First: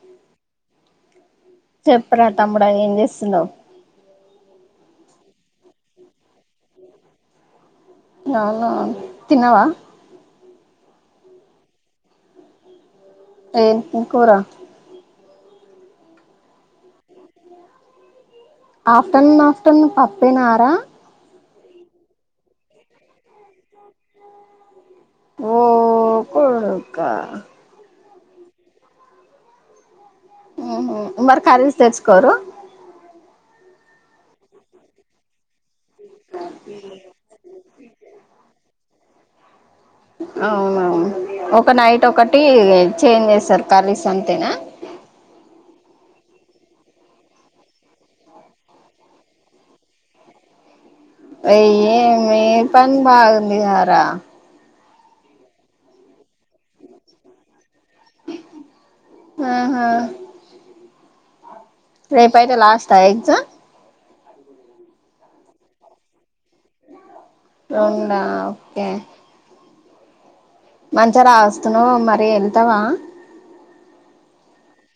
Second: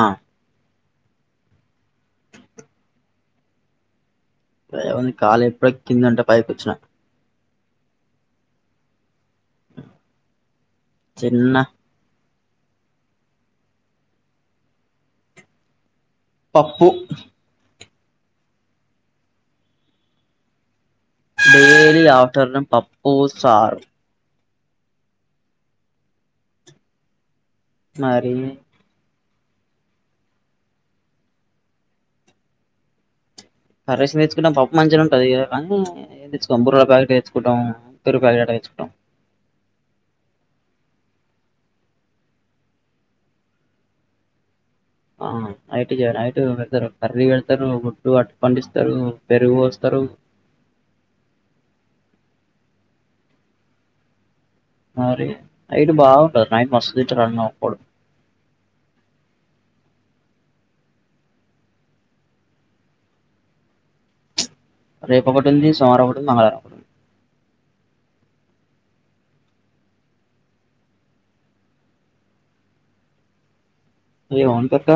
ఆ చెప్పు రా తమ్ముడా ఏం చేస్తున్నా ఇప్పుడే కాలు ఎప్పుడు వచ్చిదంటే పైకొచ్చిన అవునా తన్నావా చిన్న ట్రేన్ త కూూరా పప్పు ఆఫ్టర్నూన్ ఆఫ్టర్నూన్ పప్పేనర డైలీ ఆఫ్టర్నూన్ పప్పుూ చారు ఓ పోడుక్క మరి ఉహుమ్ మరి కర్రీస్ తెచ్చుకొరు కర్రిస్ తెచ్చుకున్న పప్పు మంచిగా ఉంటుంది ఇగా పం తెచ్చుకోం బుర్రల ప్యాకెట్ తెచ్చుకుంటాం పెరుగు పాకెట్ తెచ్చుకుంటాం అవును అవును ఒక నైట్ ఒకటి చేంజ్ చేసారు కర్రీస్ అంతేనా అవును నైట్ నైట్ వెడతారు కర్రీ వెళ్తారు గుడ్ అట్టు పండిస్తారు పెరుగు పోస్తారు అయ్యో మీ పని బాగుంది కదరా మరి నైట్ బవుటంది. నైట్ మస్త్ తింటరు అన్నం ఒక్కోడు అహా రేపుయితే లాస్టా ఎగ్జామ్స్ రేపు ఒకటి ఉంది సోమవారం ఒకటి ఉంది మంగళవారం ఒకటి ఉంది రెండు ఆ ఓకే మంచిగా రాస్తున్నవ్ మరి వెళ్తావా ఏమ్ వంట అక్క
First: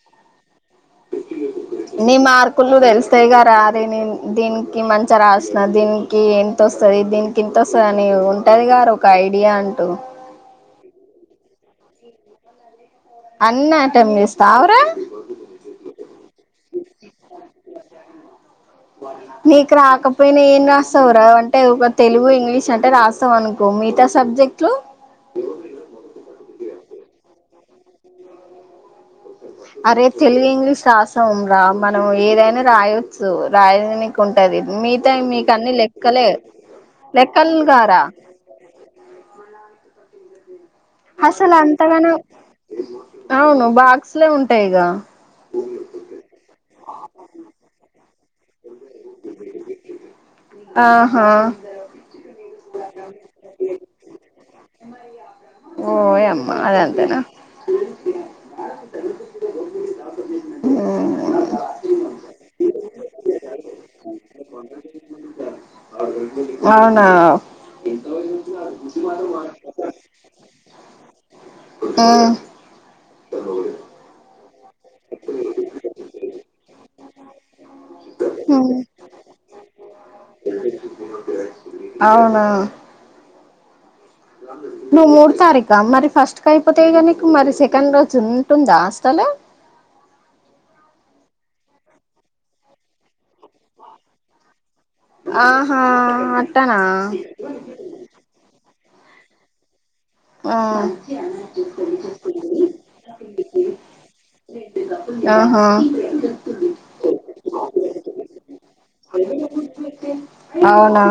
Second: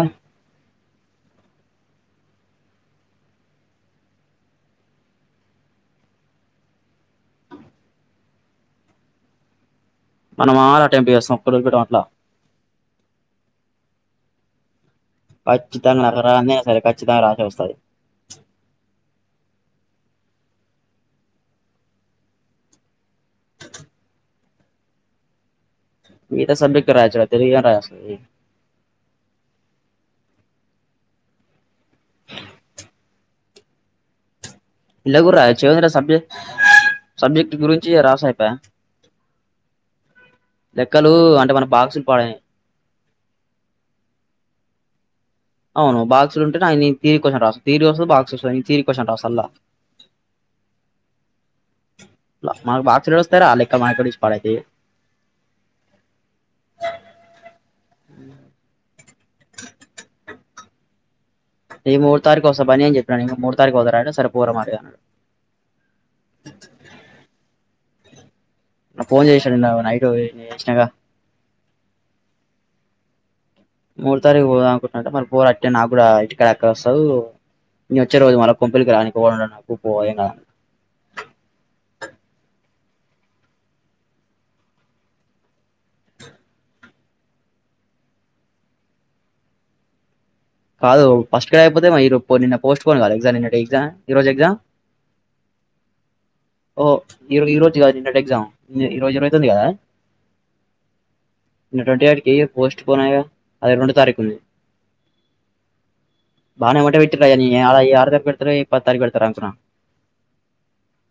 నీ మార్కులు తెలుస్తాయి గారా అది న దీనికి మంచిగా రాసిన దీనికి ఎంతొస్తుంది దీనికి ఇంత వస్తుంది అని ఉంటది గారా ఒక ఐడియా అంటూ మనం ఆరు అటెంప్ చేస్తాం ఒక్కటి కూడు వదిలి పెట్టం అట్లా అన్నీ అటమ్ చేస్తాఏవ్ రా కచ్చితంగా నాకు రానిదే వస్తాది కచ్చితంగా దాన్ని రాశ వస్తంది ఇ రాకపోయినా ఏం రాస్తావు రా అంటే ఒక తెలుగు ఇంగ్లీష్ అంటే రాస్తాం అనుకో మిగతా సబ్జెక్ట్లు మీ గత సబ్జెట్లు రాయచ్చు తెలుగు ఏమి రాయేస్తాది అరే తెలుగు ఇంగ్లీష్ రాసాం రా మనం ఏదైనా రాయొచ్చు రాయలనికుం ది మీగత ఇలా కూడా రాయొచ్చు మీకన్ని ఏముందిరా సబ్జెక్ట్ లెక్కలే సబ్జెక్ట్ లెక్కలు గురించి గారా రాసా అయిపాయే లెక్కలూ అంటే అసలు మన పాక్సులు అంతగానం పడైనాయ్ అవును బాక్స్ లో ఉంటాయిగా అవును బాక్సులు ఉంటేనె ఆయన్ నీ తీరి క్వశ్చన్ రాస్ తీరి వస్తది బాక్స్ వస్తది న తీరి క్వశ్చన్ రాస్ సల్లగా ఆహా మనకు బాక్సులు వస్తే రా లెక్క మా పాడైతాయ్ ఓయమ్మా అదంతేనా హుమ్ ఈ మూడు తారీఖు వస్తా బనేన్ చెప్పనేను మూడు తారీఖు పాతర అంటే సరే పొర మారు అన్నాడు హలో మ నాకు ఫోన్ [unintelligible] చేశాడు నిన్న నైట్ చేసినగా అ [inaudible] మూడ్ తారీక్ పోదామ్ మరి పోరు అట్టే నాకు కూడా ఇంటికడ ఎక్కడోస్తవ్ నేను వచ్చే రోజు మళ్ళ కొంపులికి రానికొకుండా ఉన్న అవునా నువ్వు మూడ్ తారీఖా మరి ఫస్ట్ కయిపోతాయి క నీకు మరి సెకండ్ రోజు ఉంటుందా అసలు కాదు ఫస్ట్ కాయ్ అయిపోతే ఈ రో నిన్న పోస్ట్పోన్ కాలె నిన్నటి ఎగ్జామ్ ఈ రోజు ఎగ్జామ్ ఆహా అట్టనా ఓ ఈ రో- ఈ రోజు కాదు నిన్నటి ఎగ్జామ్ ఈ రోజు ఇరవై తొమ్మిది కదా నిన్న ట్వంటీ ఎయిట్ కి పోస్ట్ పోన్ అయ్యా ఆ ఆ బానే వంట పెడ్ ఆలా యారోజు పెడతరో అవునా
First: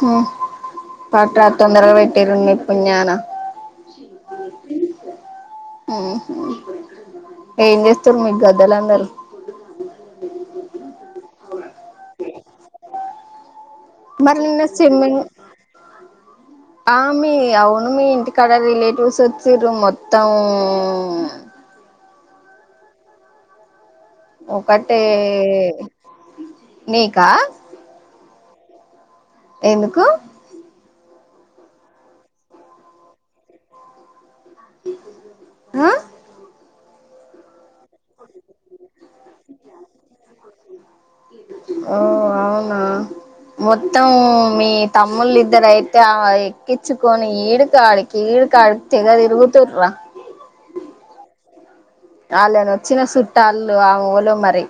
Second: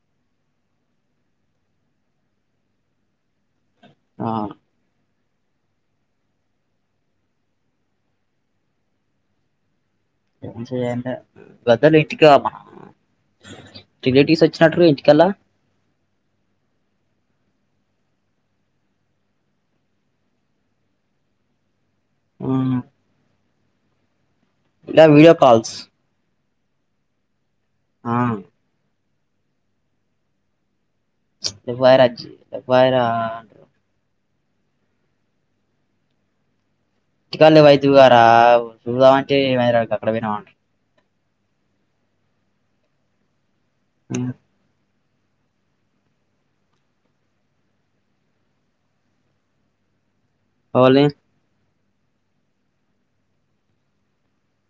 హా పట్రా తొందరగా పెట్టిరు నీ పుణ్యాన ఆ హుమ్ ఏం చేస్తుండ్రు మీ గద్దలందరూ మంచి ఎండ వదల్ ప్రత్యేక ఇంటికే మనం మరి నిన్న సిమెన్ ఆమె అవును ఇంటికాడ రిలేటివ్స్ వచ్చిరు మొత్తం హుమ్ ఒకటే కాల్స్ నీకా ఆ ఎందుకు ప్చ్ ఎఫైర్ వచ్చింది ఎఫైరా ఆ ఇంటికడ్నె పోయోతికదరా చూద్దామంటే [unintelligible] అక్కడ పోయినావంట ఓ అవునా మొత్తం అంటారు మీ తమ్ముళ్ళిద్దర అయితే ఎక్కించుకొని ఈడుకాడికి ఈడు కాడి తెగ తిరుగుతుర్రా ఎవలు అళను వచ్చిన సుట్టాలులో అల్లు ఎవలో మరి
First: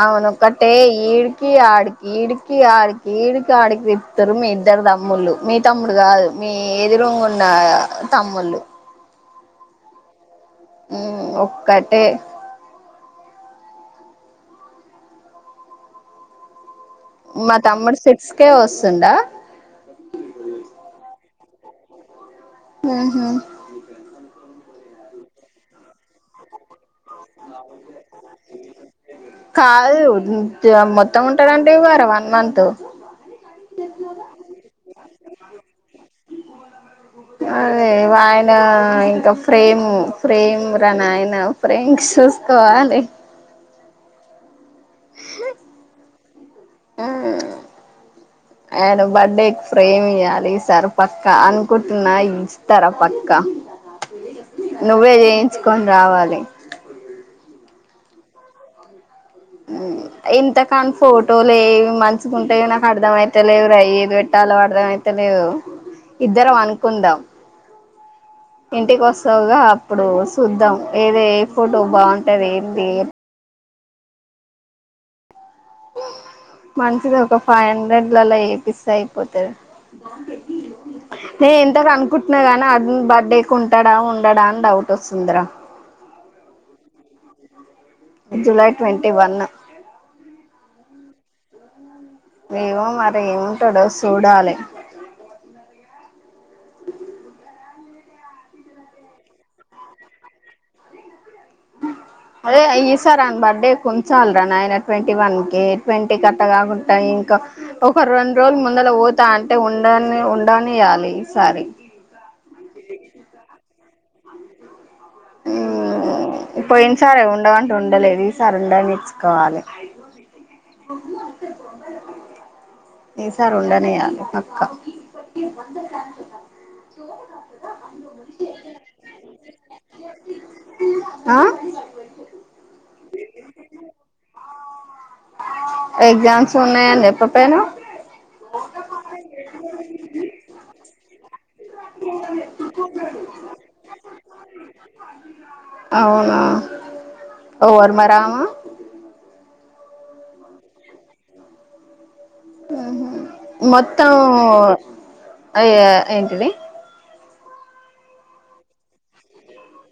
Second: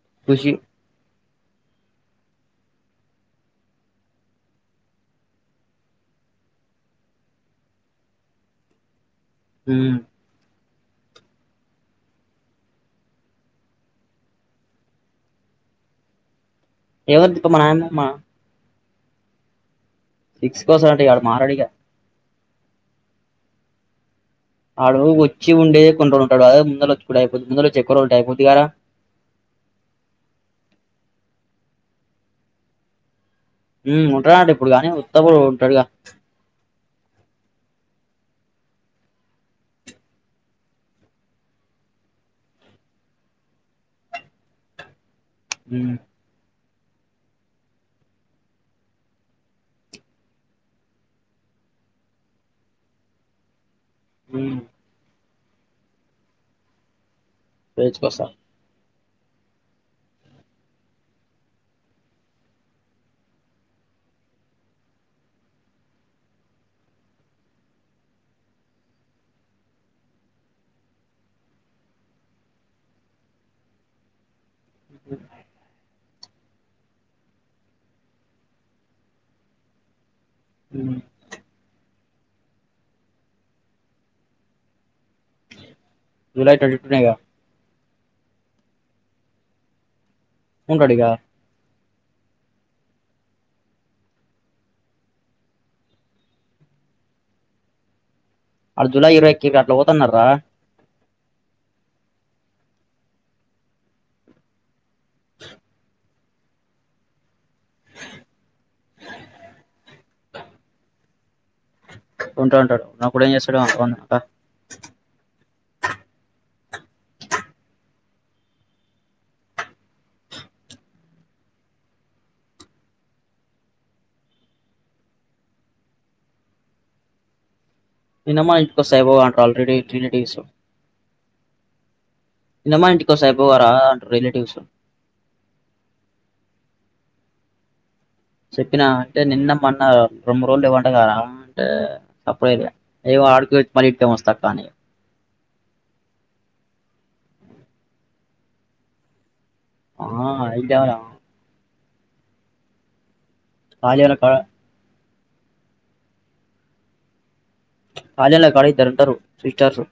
అవును ఖుషి ఒకట్టే ఈడ్ ఇకి ఆడికి ఇడికి ఆడికి ఇడికి ఆడికి తిప్తారు మీ ఇద్దరు తమ్ముళ్ళు మీ తమ్ముడు కాదు మీ ఎదురంగు ఉన్న తమ్ముళ్ళు హ్మ్ హ్మ్ ఒక్కటే ఎవరి తిప్ప మా నాయమ్మ తమ్ముడు సిక్స్ కే వస్ స్తుండా సిక్స్ కోసం అంటే ఇక ఆడు మారడుగా ఊహూ ఆడు వచ్చి ఉండే కొంటు ఉంటాడు అదే ముందల వచ్చ కాదు [unintelligible] మొత్తం ఉంటనంటివి గా రా వన్ మంత్ ఉంట అండి ఇప్పుడు గానీ ఉత్తప్పుడు ఉంటడుగా అదే ఆయన ఇంకా ఫ్రేమ్ ఫ్రేమ్ రా నాయన ఫ్రేమ్ కి చూసుకోవాలి హ్మ్ ఆయన బర్డేకి ఫ్రేమ్ ఇయాలి ఈ సార్ పక్కా అనుకుంటున్నా ఇస్తారా పక్కా ఉమ్ నువ్వే జెయ్ తెచ్చుకొని రావాలి వేజ్ కొస్తా ఇంతకని ఫోటోలు ఏవి మంచిగుంటయో నాకు అర్ధం అయిత లేవు రా ఏది పెట్టాలో అర్ధం అయితే లేవు ఇద్దరం అనుకుందాం ఇంటికి వస్తావుగా అప్పుడు చూద్దాం ఏద ఏ ఫోటో బాగుంటది ఏంది మంచిగ ఒక ఫైవ్ హండ్రెడ్ లలో ఏపిస్తే అయిపోతది ఉమ్ ఏ ఎంత కనుకు కుట్టిన గానీ అర్జున్ బర్త్డే కి ఉంటాడా ఉండడా అని డౌట్ వస్తుందరా జులై ట్వంటీ టూ నేగా జూలై ట్వంటీ వన్ ఉంటాడిగా ఏమో మరి ఏం ఉంటడో సూడాలి ఆడ్ జూలై ఇరవై కి గట్ల పోతున్నారా అదే అయి ఈ సార్ అన్ బర్డే కుంచాల్రా నాయన ట్వెంటీ వన్ కి ట్వన్ కట్టగాకుంటయి ఇంకా ఒక రెండు రోజులు ముందల పోతా, అంటే ఉండని ఉండనియాలి ఈ సారి. ఉంటా ఉంటాడు అప్పుడు ఏం చేస్తాడు వన్ [unintelligible] పోయిన సరే ఉండవంటే ఉండలేదు ఈ సారి ఉండనిచ్చుకోవాలి ఈ సారు ఉండనీయాలి పక్క చిన్నమ్మ ఇంటికో వస్తే అయిపోవు కదా అంట ఆల్రెడీ త్రీ డీస్ ఆ చిన్నమ్మ ఇంటికోసాబ వారా అంటారు రిలేటివ్స్ ఎగ్జామ్స్ ఉన్నాయని చెప్పపోయిన చెప్పినా అంటే నిన్న మన్న రెండు రోజులు లేవట కదా అంటే సప్పుడ చేయలే ఆడుకు వచి మళ్ళీ ఇటికేం వస్తా అక్క అని అవునా ఎవరు మరే ఆమె ఆ [unintelligible] హ్మ్ హూ మొత్తం కాలేజీల కాడ అయ ఏంటిది రాజన్న కాడ ఇద్దరు ఉంటారు సిస్టర్స్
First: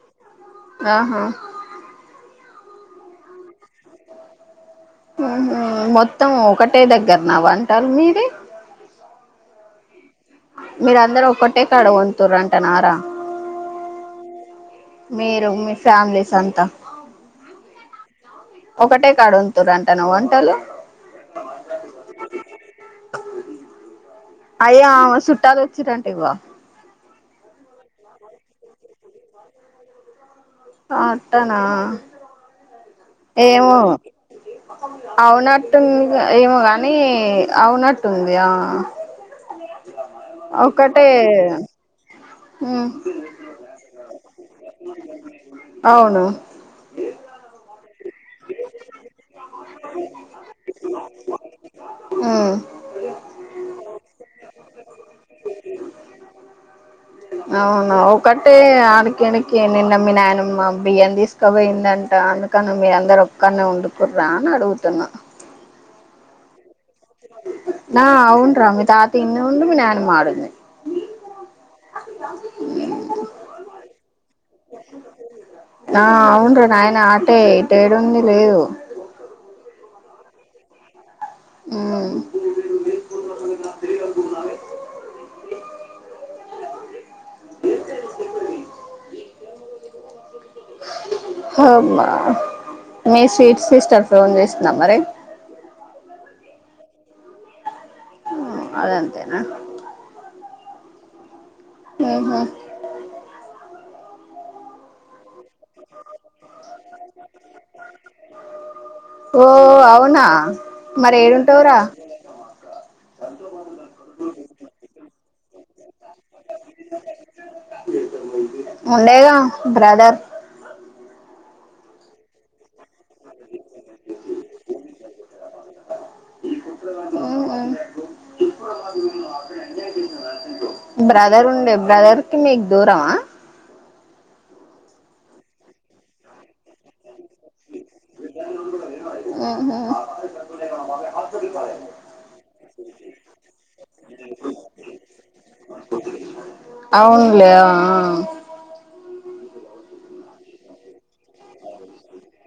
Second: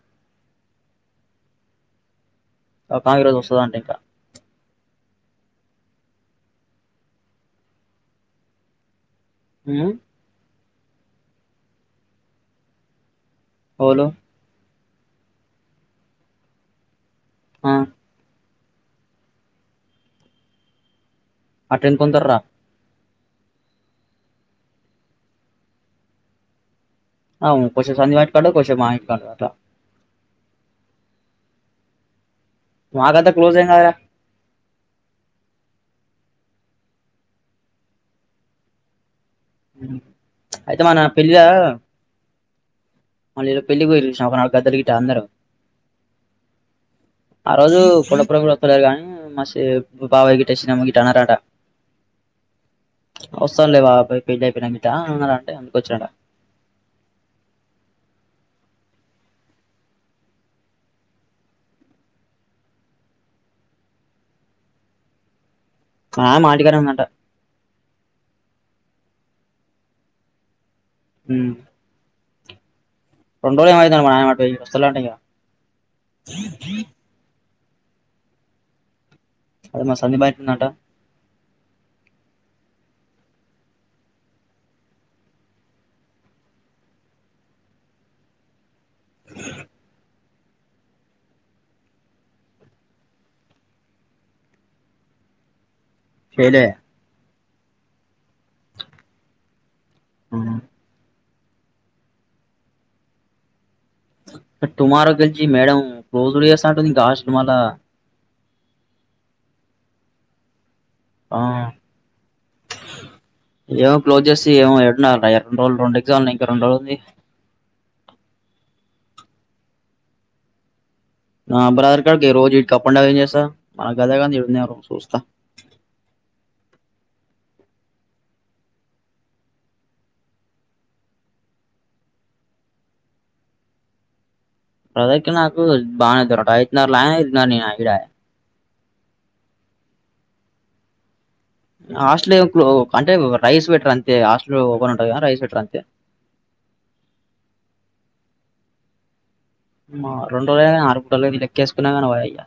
ఆహా ఒక ఆమె ఈ రోజు వస్తాదంట ఇట హు హు మొత్తం ఒకటే దగ్గర నా వంటలు మీది హూ మ్ మీర అందరూ ఒక్కటే కాడ వంతుర అంట నా రా ఓలు మీరు మీ ఫ్యామిలీస్ అంతా ఆ ఒకటే కాడు వండు తుర అంటా నా వంటలు అట్టేం కొండూతార్ రా అయ్యా ఆమె చుట్టాలు వచ్చిరంటే ఇవ ఆవు కొద్దిసేపు సందీప్ ఇంటికాడ కొసేపు మా ఇంటి కాడ అట్ట ఆ అట్టనా మాకంత క్లోజ్ ఏం ఏమో కాదురా అవునట్టువుంది గా ఏమో కాగాని అవునట్టు ఉంది ఆ అయితే మన ఒకటే పెళ్ళిల హు మ్ మళ్ళీ ఈ రోజు పెళ్లిి పోయిరూ చూసినవా ఒకనాడు గద్దలు గట్ట అందరూ అవును ఆ రోజు ఇప్పు డ కూడా వస్తలేరు కానీ మ బాబాయ గిట్ట చిన్నమ్మ గిట్ట అనారంట ఉమ్ వస్తాం లే బాబాయి బిడ్డ పెళ్ళి అయిపోయినా గిట అన్నారంటే అందుకొచ్చాంట అవును ఒకటే ఆడు కి నీకి మీ నాయనమ్మ బియ్యం తీసుకుపోయిందంట అందుకని మీ అందరూ కన్న ఉండుకుడు్ర అడుగుతున్నా ఆ మా ఇంటి కాడ నీ ఉందట నా అవున్ రా మీ తాత ఇన్నే ఉండు మీ నానమ్మ మాడుంది హు మ్ ఉ రెండో ఏమో మా నాయన [unintelligible] ఇగ ఆ అవునురా నాయన ఆటే ట్టేడుంది లేదు అదే మా సంధీ బయట ఉందంట మ్ అమా మీే స్వీట్ సిస్టర్ ఫోన్ చేస్తున్నాం మరి చేయ్ లే అదంతేనా హ్మ్ ఉహుం తుమారోగల్జ మేడ రోజడుసంటంది గస్ తులా ఓ అవునా మరి ఆ ఏడుంటావురా ఏమ క్లోజ్ చేసి ఏ ఎడురండు రోజులు రెండు ఎగ్జా ఇంకా రెండు రోజులు ఉంది ఉండేగా బ్రదర్ బ్రాదర్ కగ రోజ ఇ అప్పంసా మన గదగా ఇడు సూస్త మ్ మ్ బ్రదర్ ఉండే బ్రదర్ కి మీకు దూరమా ప్రదాకి నాకు బాగానే యిదున్నారు దు ఐడ ఉహుం హాస్టల్ అంటే రైస్ వెటర్ అంతే హాస్టల్ ఓపెన్ ఉంటంది కదా రైస్ వెటర్ అంతే అవునులే ఆ రండు రోజులునీ నాలు మూడు రోజులుగా లెక్కేసుకున్నా కానీ అయ్యా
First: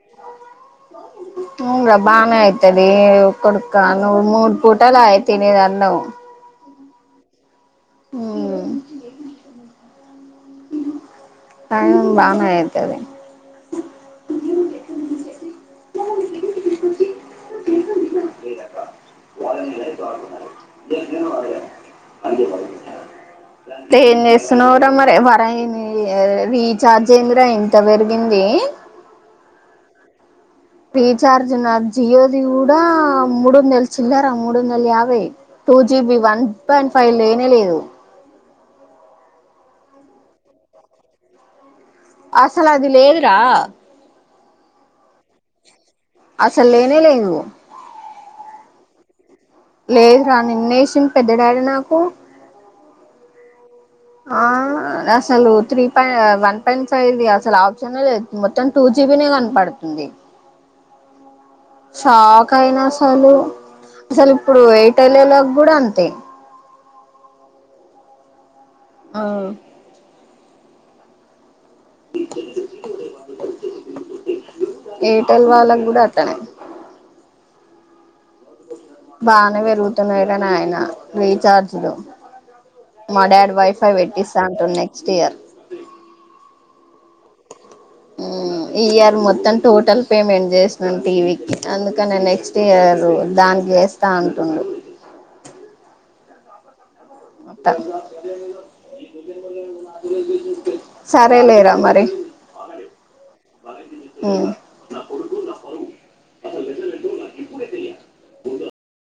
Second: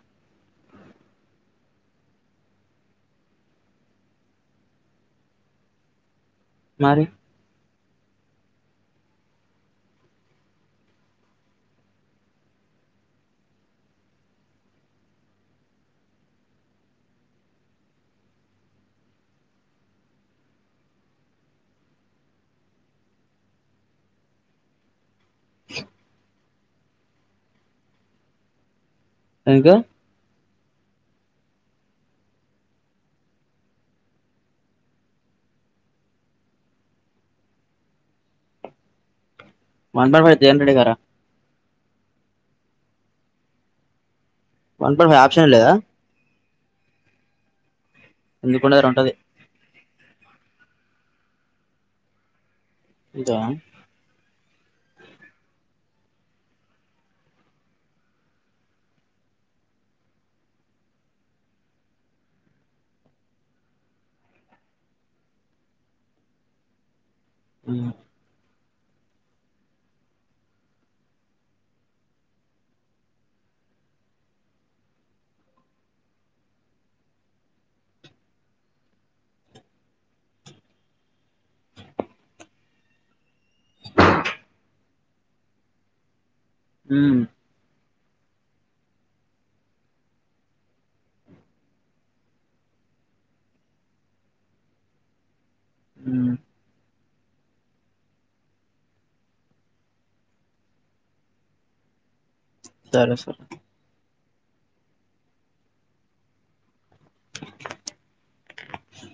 ఉ రా బానే అయితది కొడుక నూ మూర్ పూటలో అయి తినేది అనం మరి హ్మ్ హ్మ్ టై బాగానే అవుతుది తన్నిస్తు నుూర మరి కా న రీచ్ రాజేంద్ర ఇంత పెరిగింది ఎంతే రీచార్జ్ ఉన్నారు జియోది కూడా మూడుంద నెల చిల్లరాా మూడు వ నెలు యాభై two GB one point five లేనే లేదు మనబ పడితే ఎంట రెడ గార అసలు అది లేదురా వన్ పాయింట్ ఫైవ్ ఆప్షన్ లేదా అసలు లేనే లేను [unintelligible] అటు ఉంటది లేదు రా నిన్న ఏసిండు పెద్దడాడీ నాకు దా ఆ అసలు త్రీ పా వన్ పాయింట్ ఫైది అసలు ఆప్షనే లేదు మొత్తం టూ జీబీ నే కనపడుతుంది షాక్ అయినా అసలు అసలు ఇప్పుడు ఎయిర్టెల్ అలోక్ కూడా అంతే హ్మ్ ఆ ఎయిర్టెల్ వాళ్ళ కూడా అట్లనే బానే పెరుగుతన్నాయి రా నాయనా రీచార్జ్లు మా డాడ్ వైఫై పెట్టిస్తా అంటు నెక్స్ట్ ఇయర్ అమ్ హ్మ్ ఈ ఇయర్ మొత్తం టోటల్ పేమెంట్ చేసాను టీవీకి అందుకని నెక్స్ట్ ఇయర్ దానికి చేస్తా అంటున్నా హ్మ్ సరే లేరా మరి సరే సరే హ్మ్ పోవు